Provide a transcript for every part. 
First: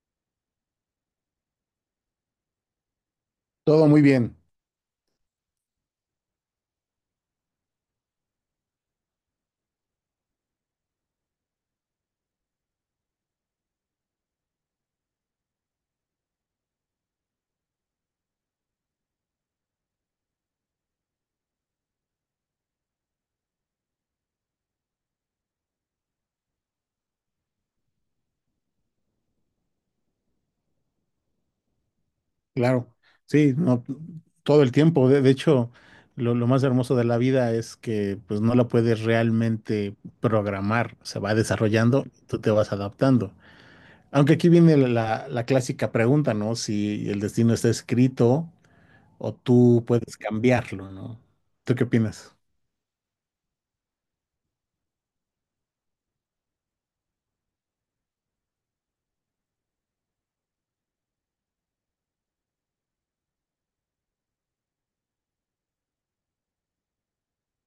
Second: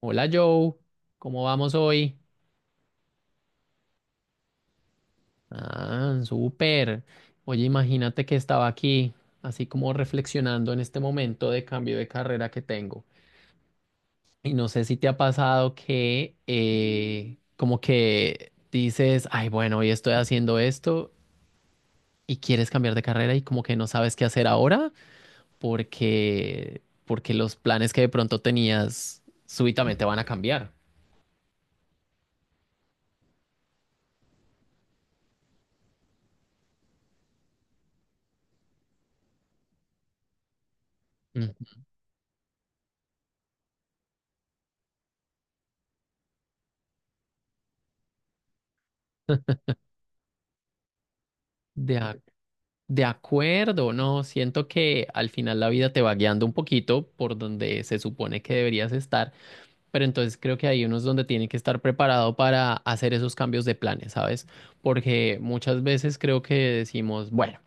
Hola Joe, ¿cómo vamos hoy? Todo muy bien, Ah, súper. Oye, imagínate que estaba aquí, así como reflexionando en este momento de cambio de carrera que tengo. Y no sé si te ha pasado que como que dices, ay, bueno, hoy estoy haciendo esto y quieres cambiar de carrera y como que no sabes qué hacer ahora porque, porque los planes que de pronto tenías súbitamente van a cambiar. claro. Sí, no, todo el tiempo. De hecho, lo más hermoso de la vida es que pues no la puedes realmente programar. Se va Mm. desarrollando, tú te vas adaptando. Aunque aquí viene clásica pregunta, ¿no? Si el destino está escrito o tú puedes cambiarlo, ¿no? ¿Tú qué De ac- opinas? De acuerdo, no, siento que al final la vida te va guiando un poquito por donde se supone que deberías estar, pero entonces creo que hay unos donde tiene que estar preparado para hacer esos cambios de planes, ¿sabes? Porque muchas veces creo que decimos, bueno,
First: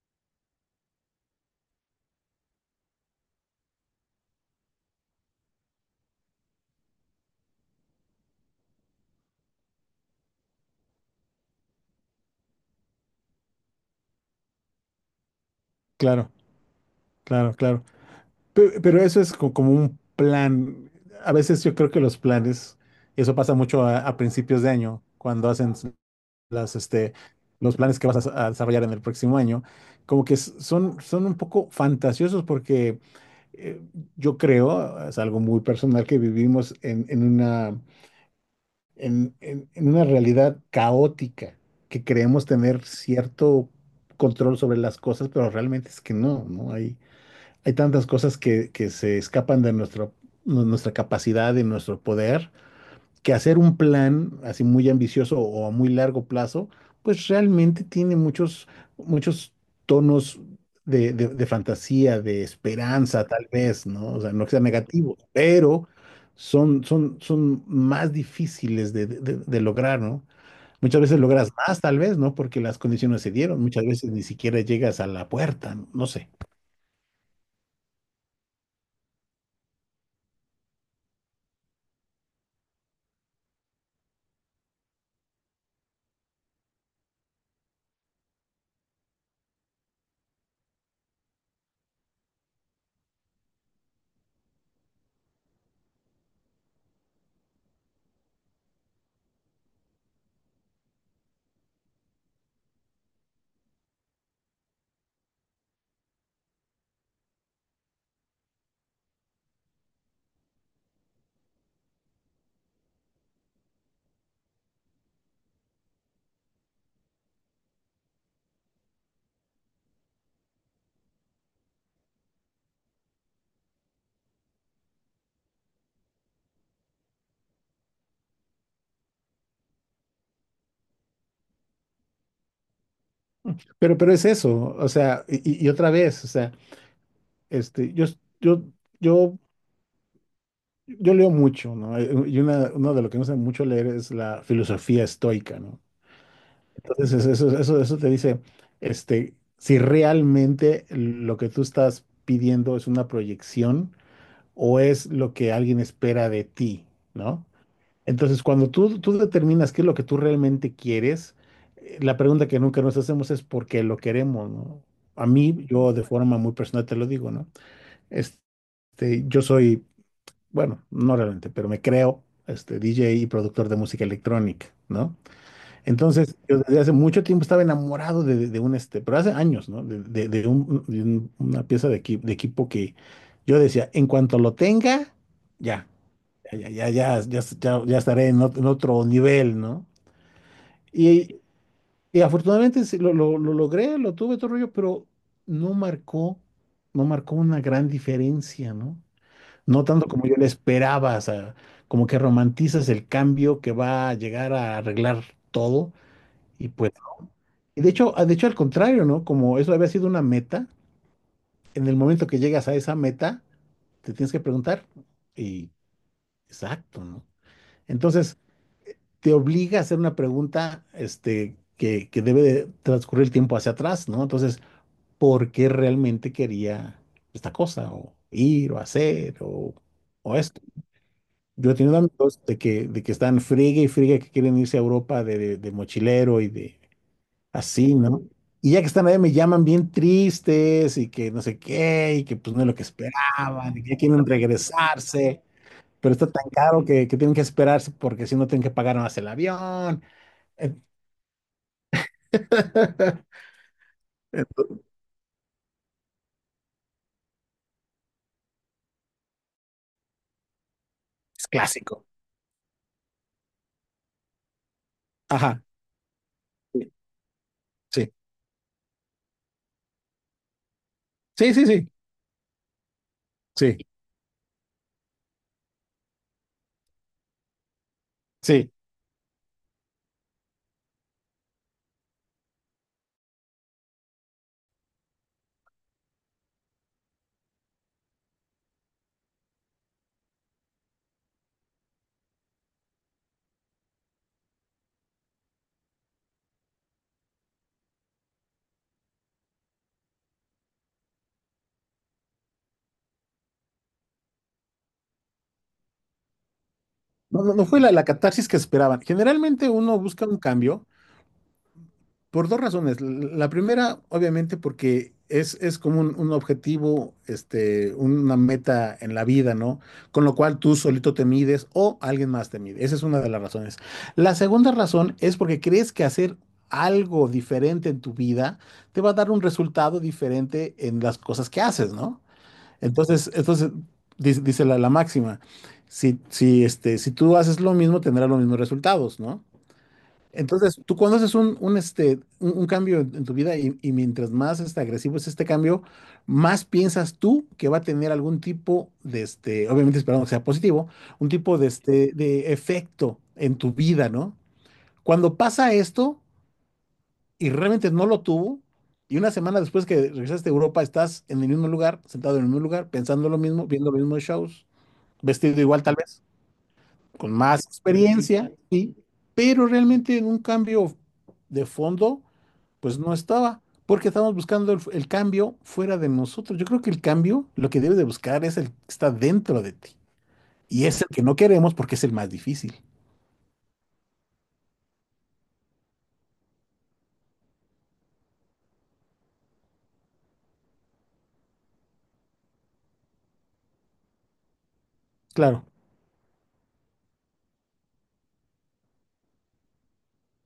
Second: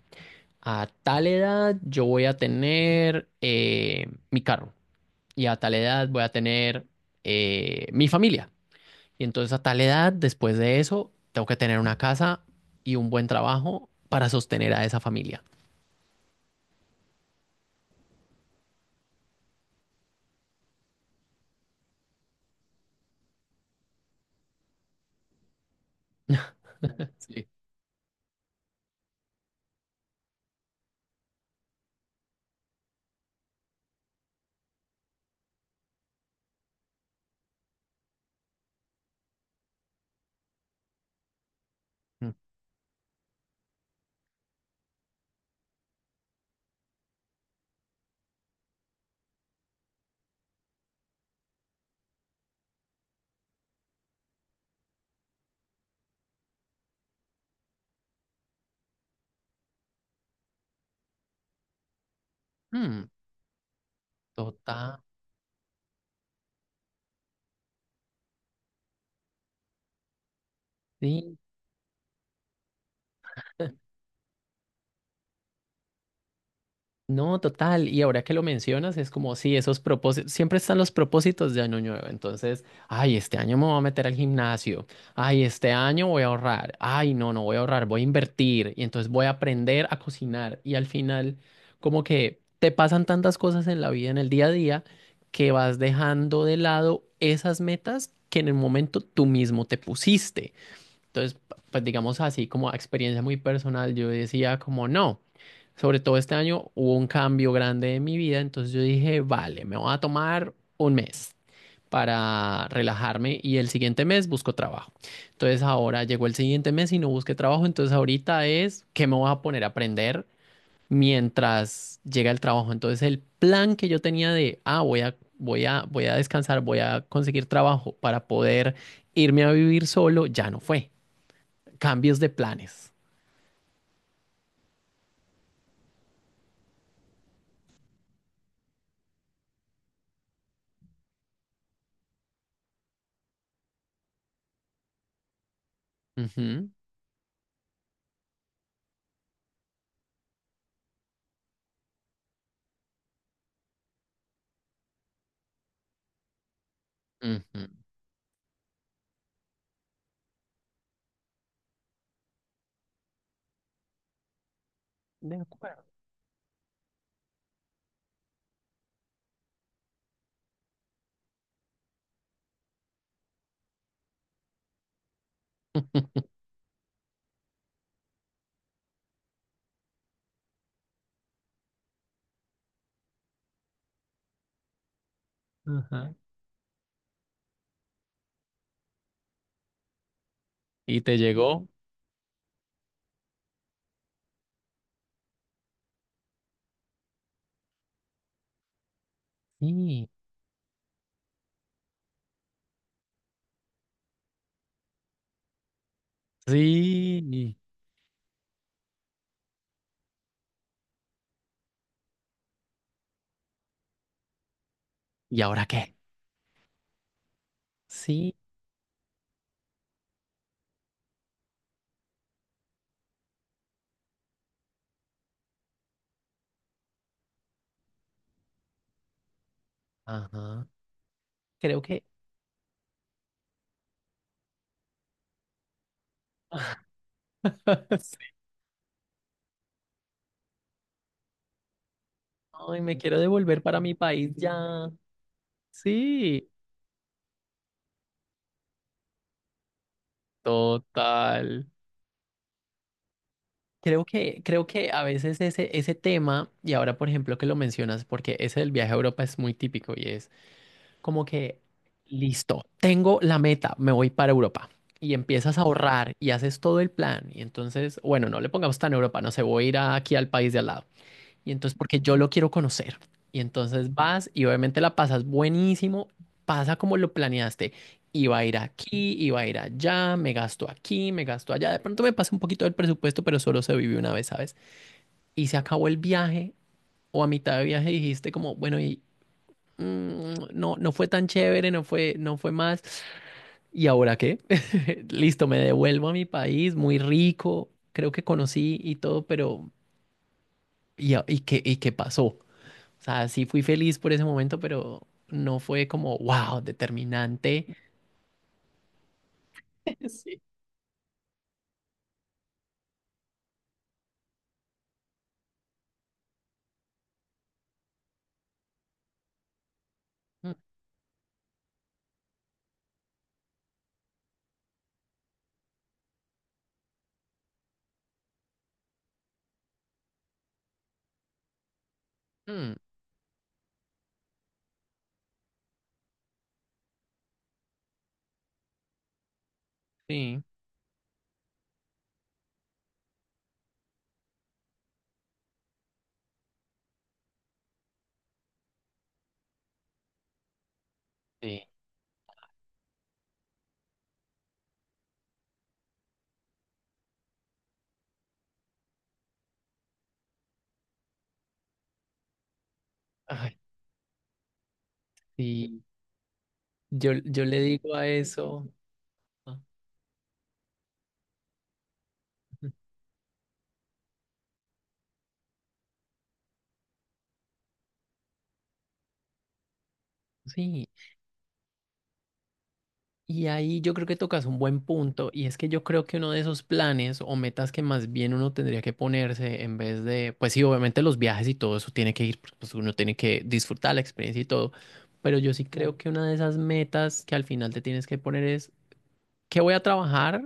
a tal edad yo voy a tener mi carro y a tal edad voy a tener mi familia. Y entonces a tal edad, después de eso, tengo que tener una casa y un buen trabajo para sostener a esa familia. Claro, claro, claro. Pero, eso es como un plan. A veces yo creo que los planes, eso pasa mucho a principios de año, cuando hacen las, este, Sí. los planes que vas a desarrollar en el próximo año, como que son un poco fantasiosos porque eh, yo creo, es algo muy personal, que vivimos en una realidad caótica, que creemos tener cierto control sobre las cosas, pero realmente es que no, ¿no? Hay tantas cosas que se escapan de nuestra capacidad y nuestro poder que hacer un plan así muy ambicioso o a muy largo plazo, pues realmente tiene muchos, muchos tonos de fantasía, de Ujú, esperanza, tal vez, ¿no? O sea, no que sean total. negativos, pero son más difíciles de lograr, ¿no? Muchas veces Sí, logras más, tal vez, ¿no? Porque las condiciones se dieron. Muchas veces ni siquiera llegas a la puerta, no. No sé. no, total. Y ahora que lo mencionas, es como si esos propósitos, siempre están los propósitos de año nuevo. Entonces, ay, este año me voy a meter al gimnasio. Ay, este año voy a ahorrar. Ay, no, no voy a ahorrar, voy a invertir. Y entonces voy a aprender a cocinar. Y al final, como que te pasan tantas cosas en la vida, en el día a día, que vas dejando de lado esas metas que en el momento tú mismo te pusiste. Entonces, pues digamos así, como a experiencia muy personal, yo decía como no, sobre todo este año hubo un cambio grande en mi vida, entonces yo dije, vale, me voy a tomar un mes para relajarme y el siguiente mes busco trabajo. Entonces ahora llegó el siguiente mes y no busqué trabajo, entonces ahorita es que me voy a poner a aprender mientras llega el trabajo. Entonces el plan que yo tenía de, ah, voy a descansar, voy a conseguir trabajo para poder irme a vivir solo, ya no fue cambios de planes. Pero es eso, o sea, y otra vez, o sea, este, yo, yo, yo yo leo mucho, ¿no? Y uno de lo que me gusta mucho leer es la filosofía estoica, ¿no? Ujú, Entonces, eso te dice, si realmente lo que tú estás pidiendo es una proyección o es lo que alguien espera de ti, ¿no? ujú. Entonces, cuando tú determinas qué es lo que tú realmente quieres, la pregunta que nunca nos hacemos es por qué lo queremos, ¿no? A De- mí, yo de forma muy personal te lo digo, ¿no? Yo soy bueno, no realmente, pero me creo este DJ y productor de música electrónica, ¿no? Entonces, yo desde hace mucho tiempo estaba enamorado de un, pero hace años, ¿no? una pieza de equipo que yo decía, en cuanto lo tenga, ya, Ajá. ya, ya, ya, ya, ya estaré en otro nivel, ¿no? ¿Y te Y, llegó? y afortunadamente sí, lo logré, lo tuve todo el rollo, pero no marcó, no marcó una gran diferencia, ¿no? No tanto Sí. como yo le esperaba, o sea, como que romantizas el cambio que va a llegar a arreglar todo y pues, Sí. y de hecho, al contrario, ¿no? Como eso había sido una meta, en el momento que llegas a esa meta, te tienes que preguntar ¿Y ahora y qué? exacto, ¿no? Sí. Entonces, te obliga a hacer una pregunta, que debe de transcurrir el tiempo hacia atrás, ¿no? Entonces, ¿por qué realmente quería esta cosa o ir o hacer o esto? Ajá. Yo he Creo tenido que amigos de que están friegue y friegue que quieren irse a Europa de mochilero y de así, ¿no? Sí. Y ya que están allá me llaman bien tristes y que no sé qué, y que pues no es lo Ay, que me quiero devolver esperaban, para y que mi ya quieren país ya. regresarse, pero está Sí. tan caro que tienen que esperarse porque si no tienen que pagar más el avión. Eh, Total. Creo que a veces ese, tema, y ahora por ejemplo que lo mencionas, porque ese del viaje a Europa es muy típico y es como Es que, clásico. listo, tengo la meta, me voy para Europa. Y empiezas a Ajá. ahorrar y haces todo el plan. Y entonces, Sí, bueno, no le pongamos tan Europa, no sé, voy a ir aquí al país de al lado. Y sí, sí, sí, entonces, sí, porque yo lo quiero conocer. Y sí. entonces vas y obviamente la pasas buenísimo, pasa como lo planeaste. Iba a ir Sí. aquí, iba a ir allá, me gasto aquí, me gasto allá. De pronto me pasa un poquito del presupuesto, pero solo se vive una vez, ¿sabes? Y se acabó el viaje o a mitad de viaje dijiste como, bueno, ¿y, no, no fue tan chévere, no fue más. ¿Y ahora qué? Listo, me devuelvo a mi país, muy rico, creo que conocí y todo, pero ¿y, y qué pasó? O sea, sí fui feliz por ese momento, pero no fue como, wow, No, no, no determinante. fue la catarsis que esperaban. Generalmente uno busca un Sí. cambio por dos razones. La primera, obviamente, porque es como un objetivo, una meta en la vida, ¿no? Con lo Mm, cual tú solito te mides o alguien más te mide. Esa es una de las razones. La segunda razón es porque crees que hacer algo diferente en tu vida te va a dar un resultado diferente en las cosas que haces, ¿no? mm, Entonces, entonces dice la máxima, si tú haces lo mismo, tendrás los mismos resultados, ¿no? sí, Entonces, tú cuando haces un cambio en tu vida y mientras más agresivo es este cambio, más piensas tú que va a tener algún tipo obviamente esperamos que sea positivo, un tipo sí. de, de efecto en tu vida, ¿no? Cuando pasa esto y realmente no lo tuvo, y una semana después que regresaste a Europa, estás en el mismo lugar, sentado en el mismo lugar, pensando lo Ay, mismo, viendo los mismos shows, vestido igual sí. tal vez, Yo, con yo le más digo a experiencia, eso. sí, Ah, pero realmente en un cambio de fondo pues no estaba, porque estamos buscando el cambio fuera de nosotros. Yo creo que el cambio lo que debes de buscar es el que está dentro de ti. Y sí. es el que no queremos porque es el más difícil. Y ahí yo creo que tocas un buen punto, y es que yo creo que uno de esos planes o metas que más bien uno tendría que ponerse en vez de, pues sí, obviamente los viajes y todo eso tiene que ir, porque, pues uno tiene que disfrutar la experiencia y todo, pero yo sí Claro, creo. Claro. Que una de esas metas que al final te tienes que poner es ¿qué voy a trabajar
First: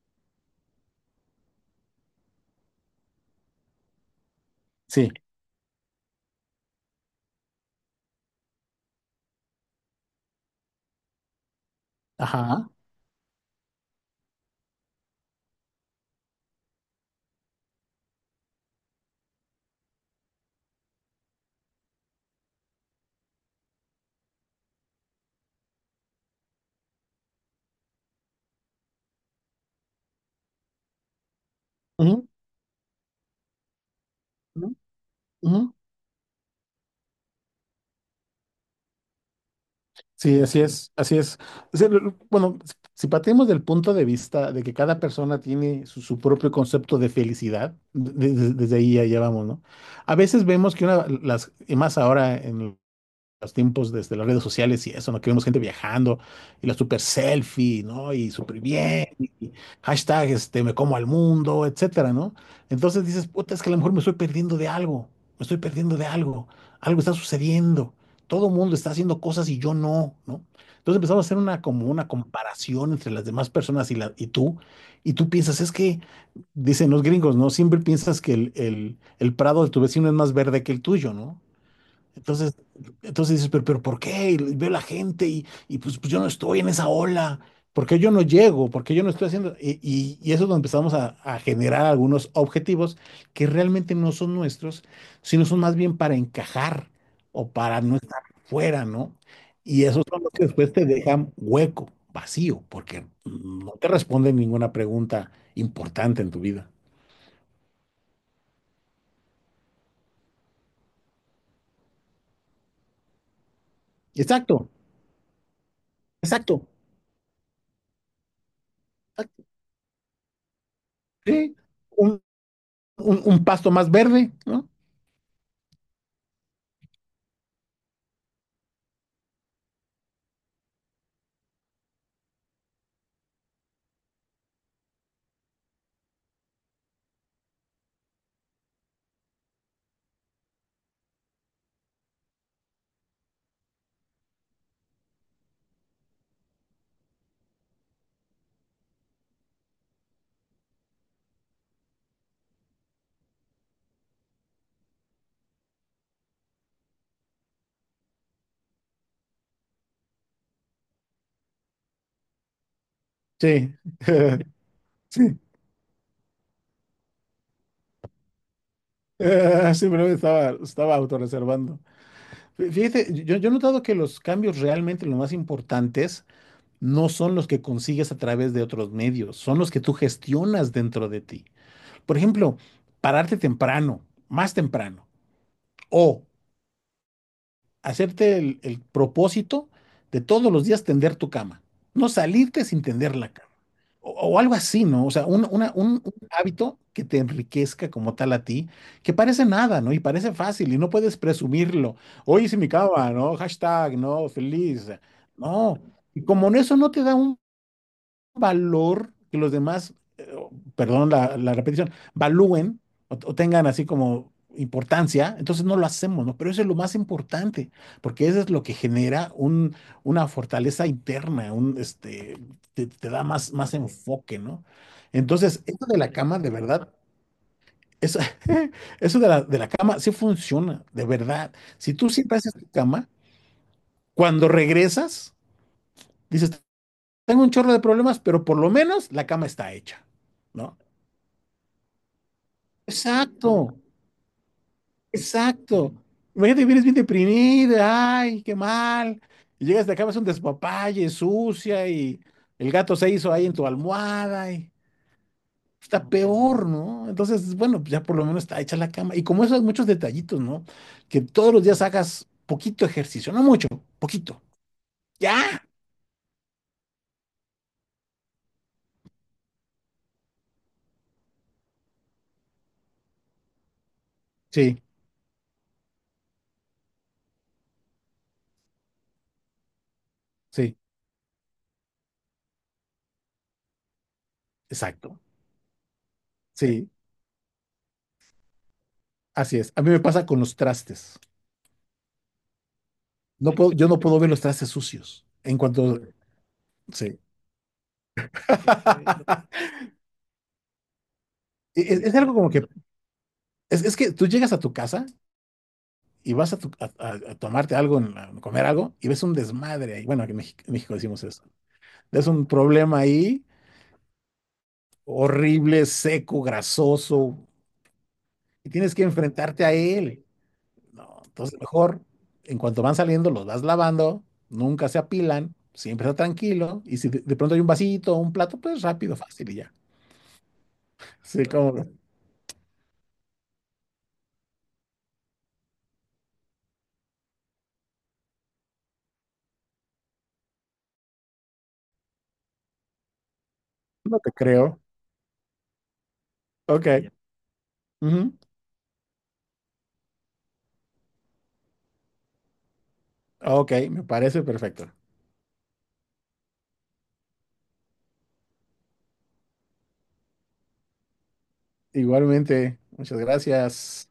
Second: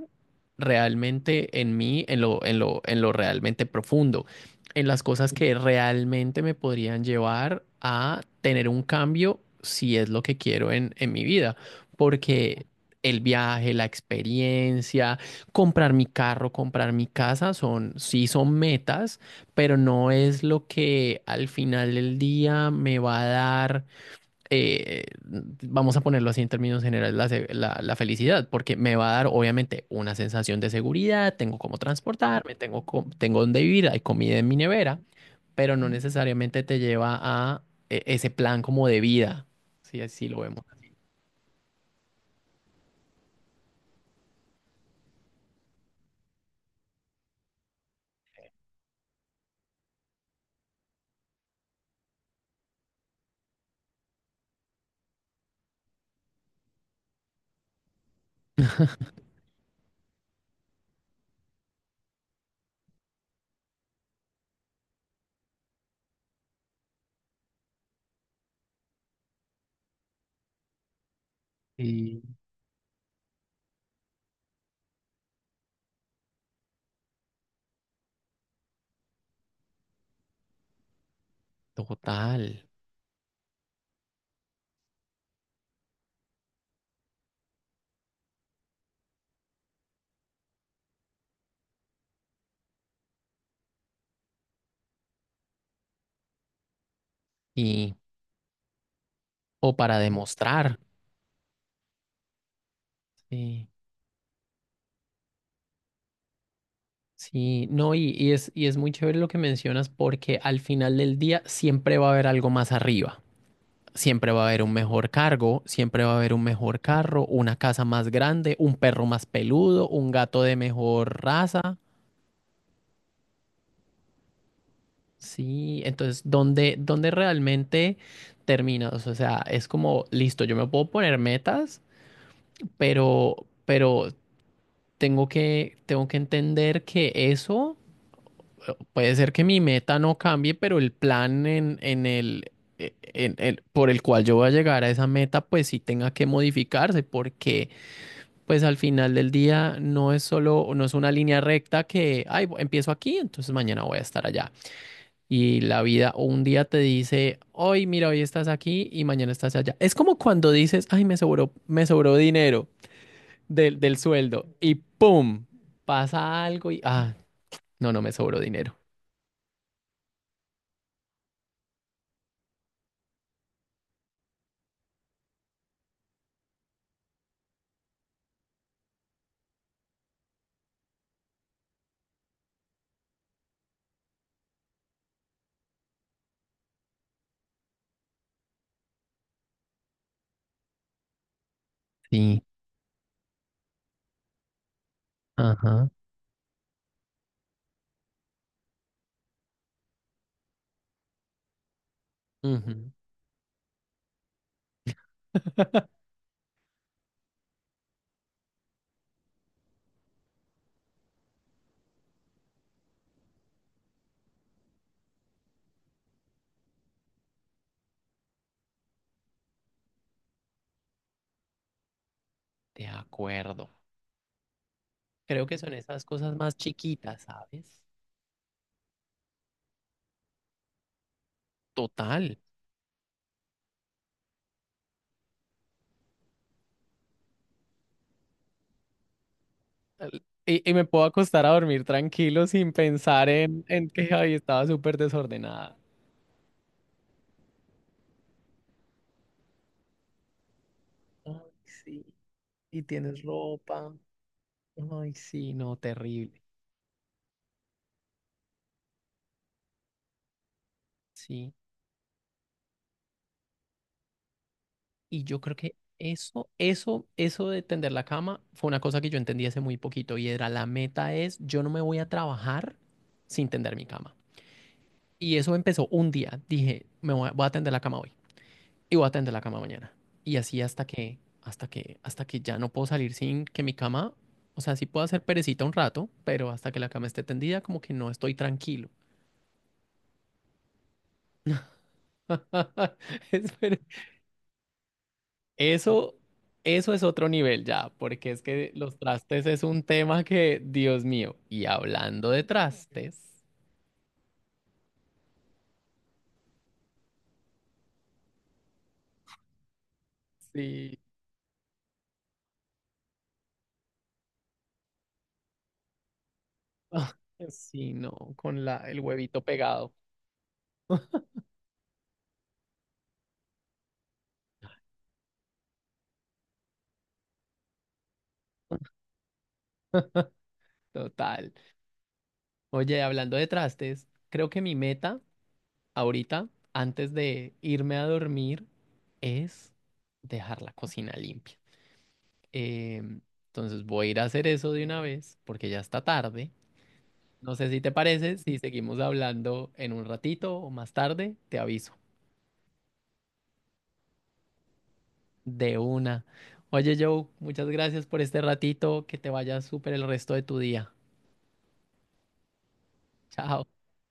realmente en mí, en lo, en lo realmente profundo? En las sí. cosas que realmente me podrían llevar a tener un cambio si es lo que quiero en mi vida. Porque Ajá. el viaje, la experiencia, comprar mi carro, comprar mi casa, son, sí son metas, pero no es lo que al final del día me va a dar eh, vamos a ponerlo así en términos generales, la, la felicidad, porque me va a dar obviamente una sensación de seguridad, tengo cómo Ujú, transportarme, tengo dónde vivir, hay comida en mi ujú, nevera, ujú. pero no necesariamente te lleva a ese plan como de vida, si así lo Sí, así vemos. es, así es. O sea, bueno, si partimos del punto de vista de que cada persona tiene su propio concepto de felicidad, desde ahí ya, ya vamos, ¿no? A veces vemos que una, las, y más ahora en los tiempos desde las redes sociales y eso, ¿no? Que vemos gente viajando y la super selfie, ¿no? Y súper bien, y hashtag, me como al mundo, etcétera, ¿no? Entonces dices, puta, es que a lo mejor me estoy perdiendo de algo, me estoy perdiendo de algo, algo está sucediendo, todo el mundo está haciendo cosas y yo no, ¿no? Entonces empezamos a hacer una, como una Y comparación entre las demás personas y, y tú piensas, es que, dicen los gringos, ¿no? Siempre piensas que el, el prado de tu vecino es más verde que el tuyo, ¿no? Total. Entonces, entonces dices, pero ¿por qué? Y veo la gente y pues, pues yo no estoy en esa ola. ¿Por qué yo no llego? ¿Por qué yo no estoy haciendo? Y eso es donde empezamos a generar algunos objetivos que realmente no son nuestros, sino son más bien para encajar o para no Y, estar fuera, ¿no? o Y para esos son los que después demostrar. te dejan hueco, vacío, porque Sí, no te responden ninguna pregunta importante en tu vida. sí, no, y es, y es, muy chévere lo que mencionas porque al final del día siempre va a haber algo más arriba. Siempre va a haber Exacto, un mejor cargo, siempre va a haber un exacto, mejor carro, una casa más grande, un perro más exacto. peludo, un gato de mejor Sí, raza. un, un pasto más verde, ¿no? Sí, entonces, ¿dónde, realmente terminas? O sea, es como, listo, yo me puedo poner metas, pero, pero, tengo que entender que eso puede ser que mi meta no cambie, pero el plan en el por el cual yo voy a llegar a esa meta, pues sí tenga que modificarse, porque pues al final del día no es solo, no es una línea recta que, ay, empiezo aquí, entonces mañana voy a estar allá. Y la vida o un día te dice, hoy, mira, hoy estás aquí y mañana estás allá. Es como cuando dices, ay, me sobró, dinero Sí, del, del sueldo y sí, ¡pum! Pasa algo y, ah, no, no me sobró dinero. siempre estaba autorreservando. Fíjate, yo he notado que los cambios realmente los más importantes no son los que consigues a través de otros medios, son los que tú gestionas dentro de ti. Por ejemplo, pararte temprano, más temprano, o hacerte el propósito de todos los días tender tu cama, no Sí, salirte sin tender la cama. O algo así, ¿no? O sea, un, una- ajá. un- un hábito que te enriquezca como tal a ti, que parece nada, ¿no? Y parece fácil y no puedes presumirlo. Hoy hice mi Ujú. cama, ¿no? Hashtag, ¿no? Feliz. No. Y como en eso no te da un valor que los demás, perdón la repetición, valúen o tengan así como importancia, entonces no lo hacemos, ¿no? Pero eso es lo más importante, porque eso es lo que genera una fortaleza interna, De te da más, acuerdo. más enfoque, ¿no? Creo que Entonces, son eso de esas la cosas cama, de más verdad, chiquitas, ¿sabes? eso, eso de la cama sí funciona, de verdad. Si tú Total. siempre haces tu cama, cuando regresas, dices, tengo un chorro de problemas, pero por lo menos la cama está hecha. Y ¿No? me puedo acostar a dormir tranquilo sin pensar Exacto, en que ay, estaba súper desordenada. exacto. Imagínate, vienes bien deprimida, ay, qué mal. Y llegas de acá, vas un despapalle, Ay, sucia, sí. y el Y gato se tienes hizo ahí en tu ropa. almohada, y Ay, sí, no, está terrible. peor, ¿no? Entonces, bueno, pues ya por lo menos está hecha la cama. Y como esos muchos detallitos, ¿no? Que Sí. todos los días hagas poquito ejercicio, no mucho, poquito. Y yo creo Ya. que eso, de tender la cama fue una cosa que yo entendí hace muy poquito y era la meta es, yo no me voy a trabajar sin tender mi cama. Sí, Y eso empezó un día. Dije, me voy a, tender la cama hoy. Y voy a tender la cama mañana. Y así sí, hasta que ya no puedo salir sin que mi cama, o sea, sí puedo exacto. hacer perecita un rato, pero hasta que la Sí, cama esté tendida, como que no estoy tranquilo. así es. A mí me pasa con los trastes. Es No puedo, yo no puedo ver los trastes sucios. En cuanto, Eso, eso es sí. otro nivel ya, porque es que los trastes es un tema que, Dios mío, y es hablando algo de como que, trastes, es que tú llegas a tu casa y vas a, a tomarte algo, comer algo, y ves un desmadre ahí. Bueno, aquí en México sí, decimos eso. Ves un problema ahí, horrible, seco, ah, grasoso, sí, no, con y la, tienes el que huevito enfrentarte a pegado, él. No, entonces mejor, en cuanto van saliendo, los vas lavando, nunca se apilan, siempre está tranquilo, y si de, de pronto hay un vasito o un plato, pues rápido, fácil y ya. Sí, total. como, Oye, hablando de trastes, creo que mi meta ahorita, antes de irme a dormir, es dejar la cocina limpia. Em, entonces voy a no ir a te hacer eso creo. de una vez porque ya está tarde. Ok. No sé si te Ujú, parece, si seguimos hablando en un ratito o más tarde, te aviso. ok, me parece perfecto. De una. Oye, Joe, muchas gracias por este ratito. Que te vaya súper el resto de tu día. Igualmente, muchas Chao. gracias.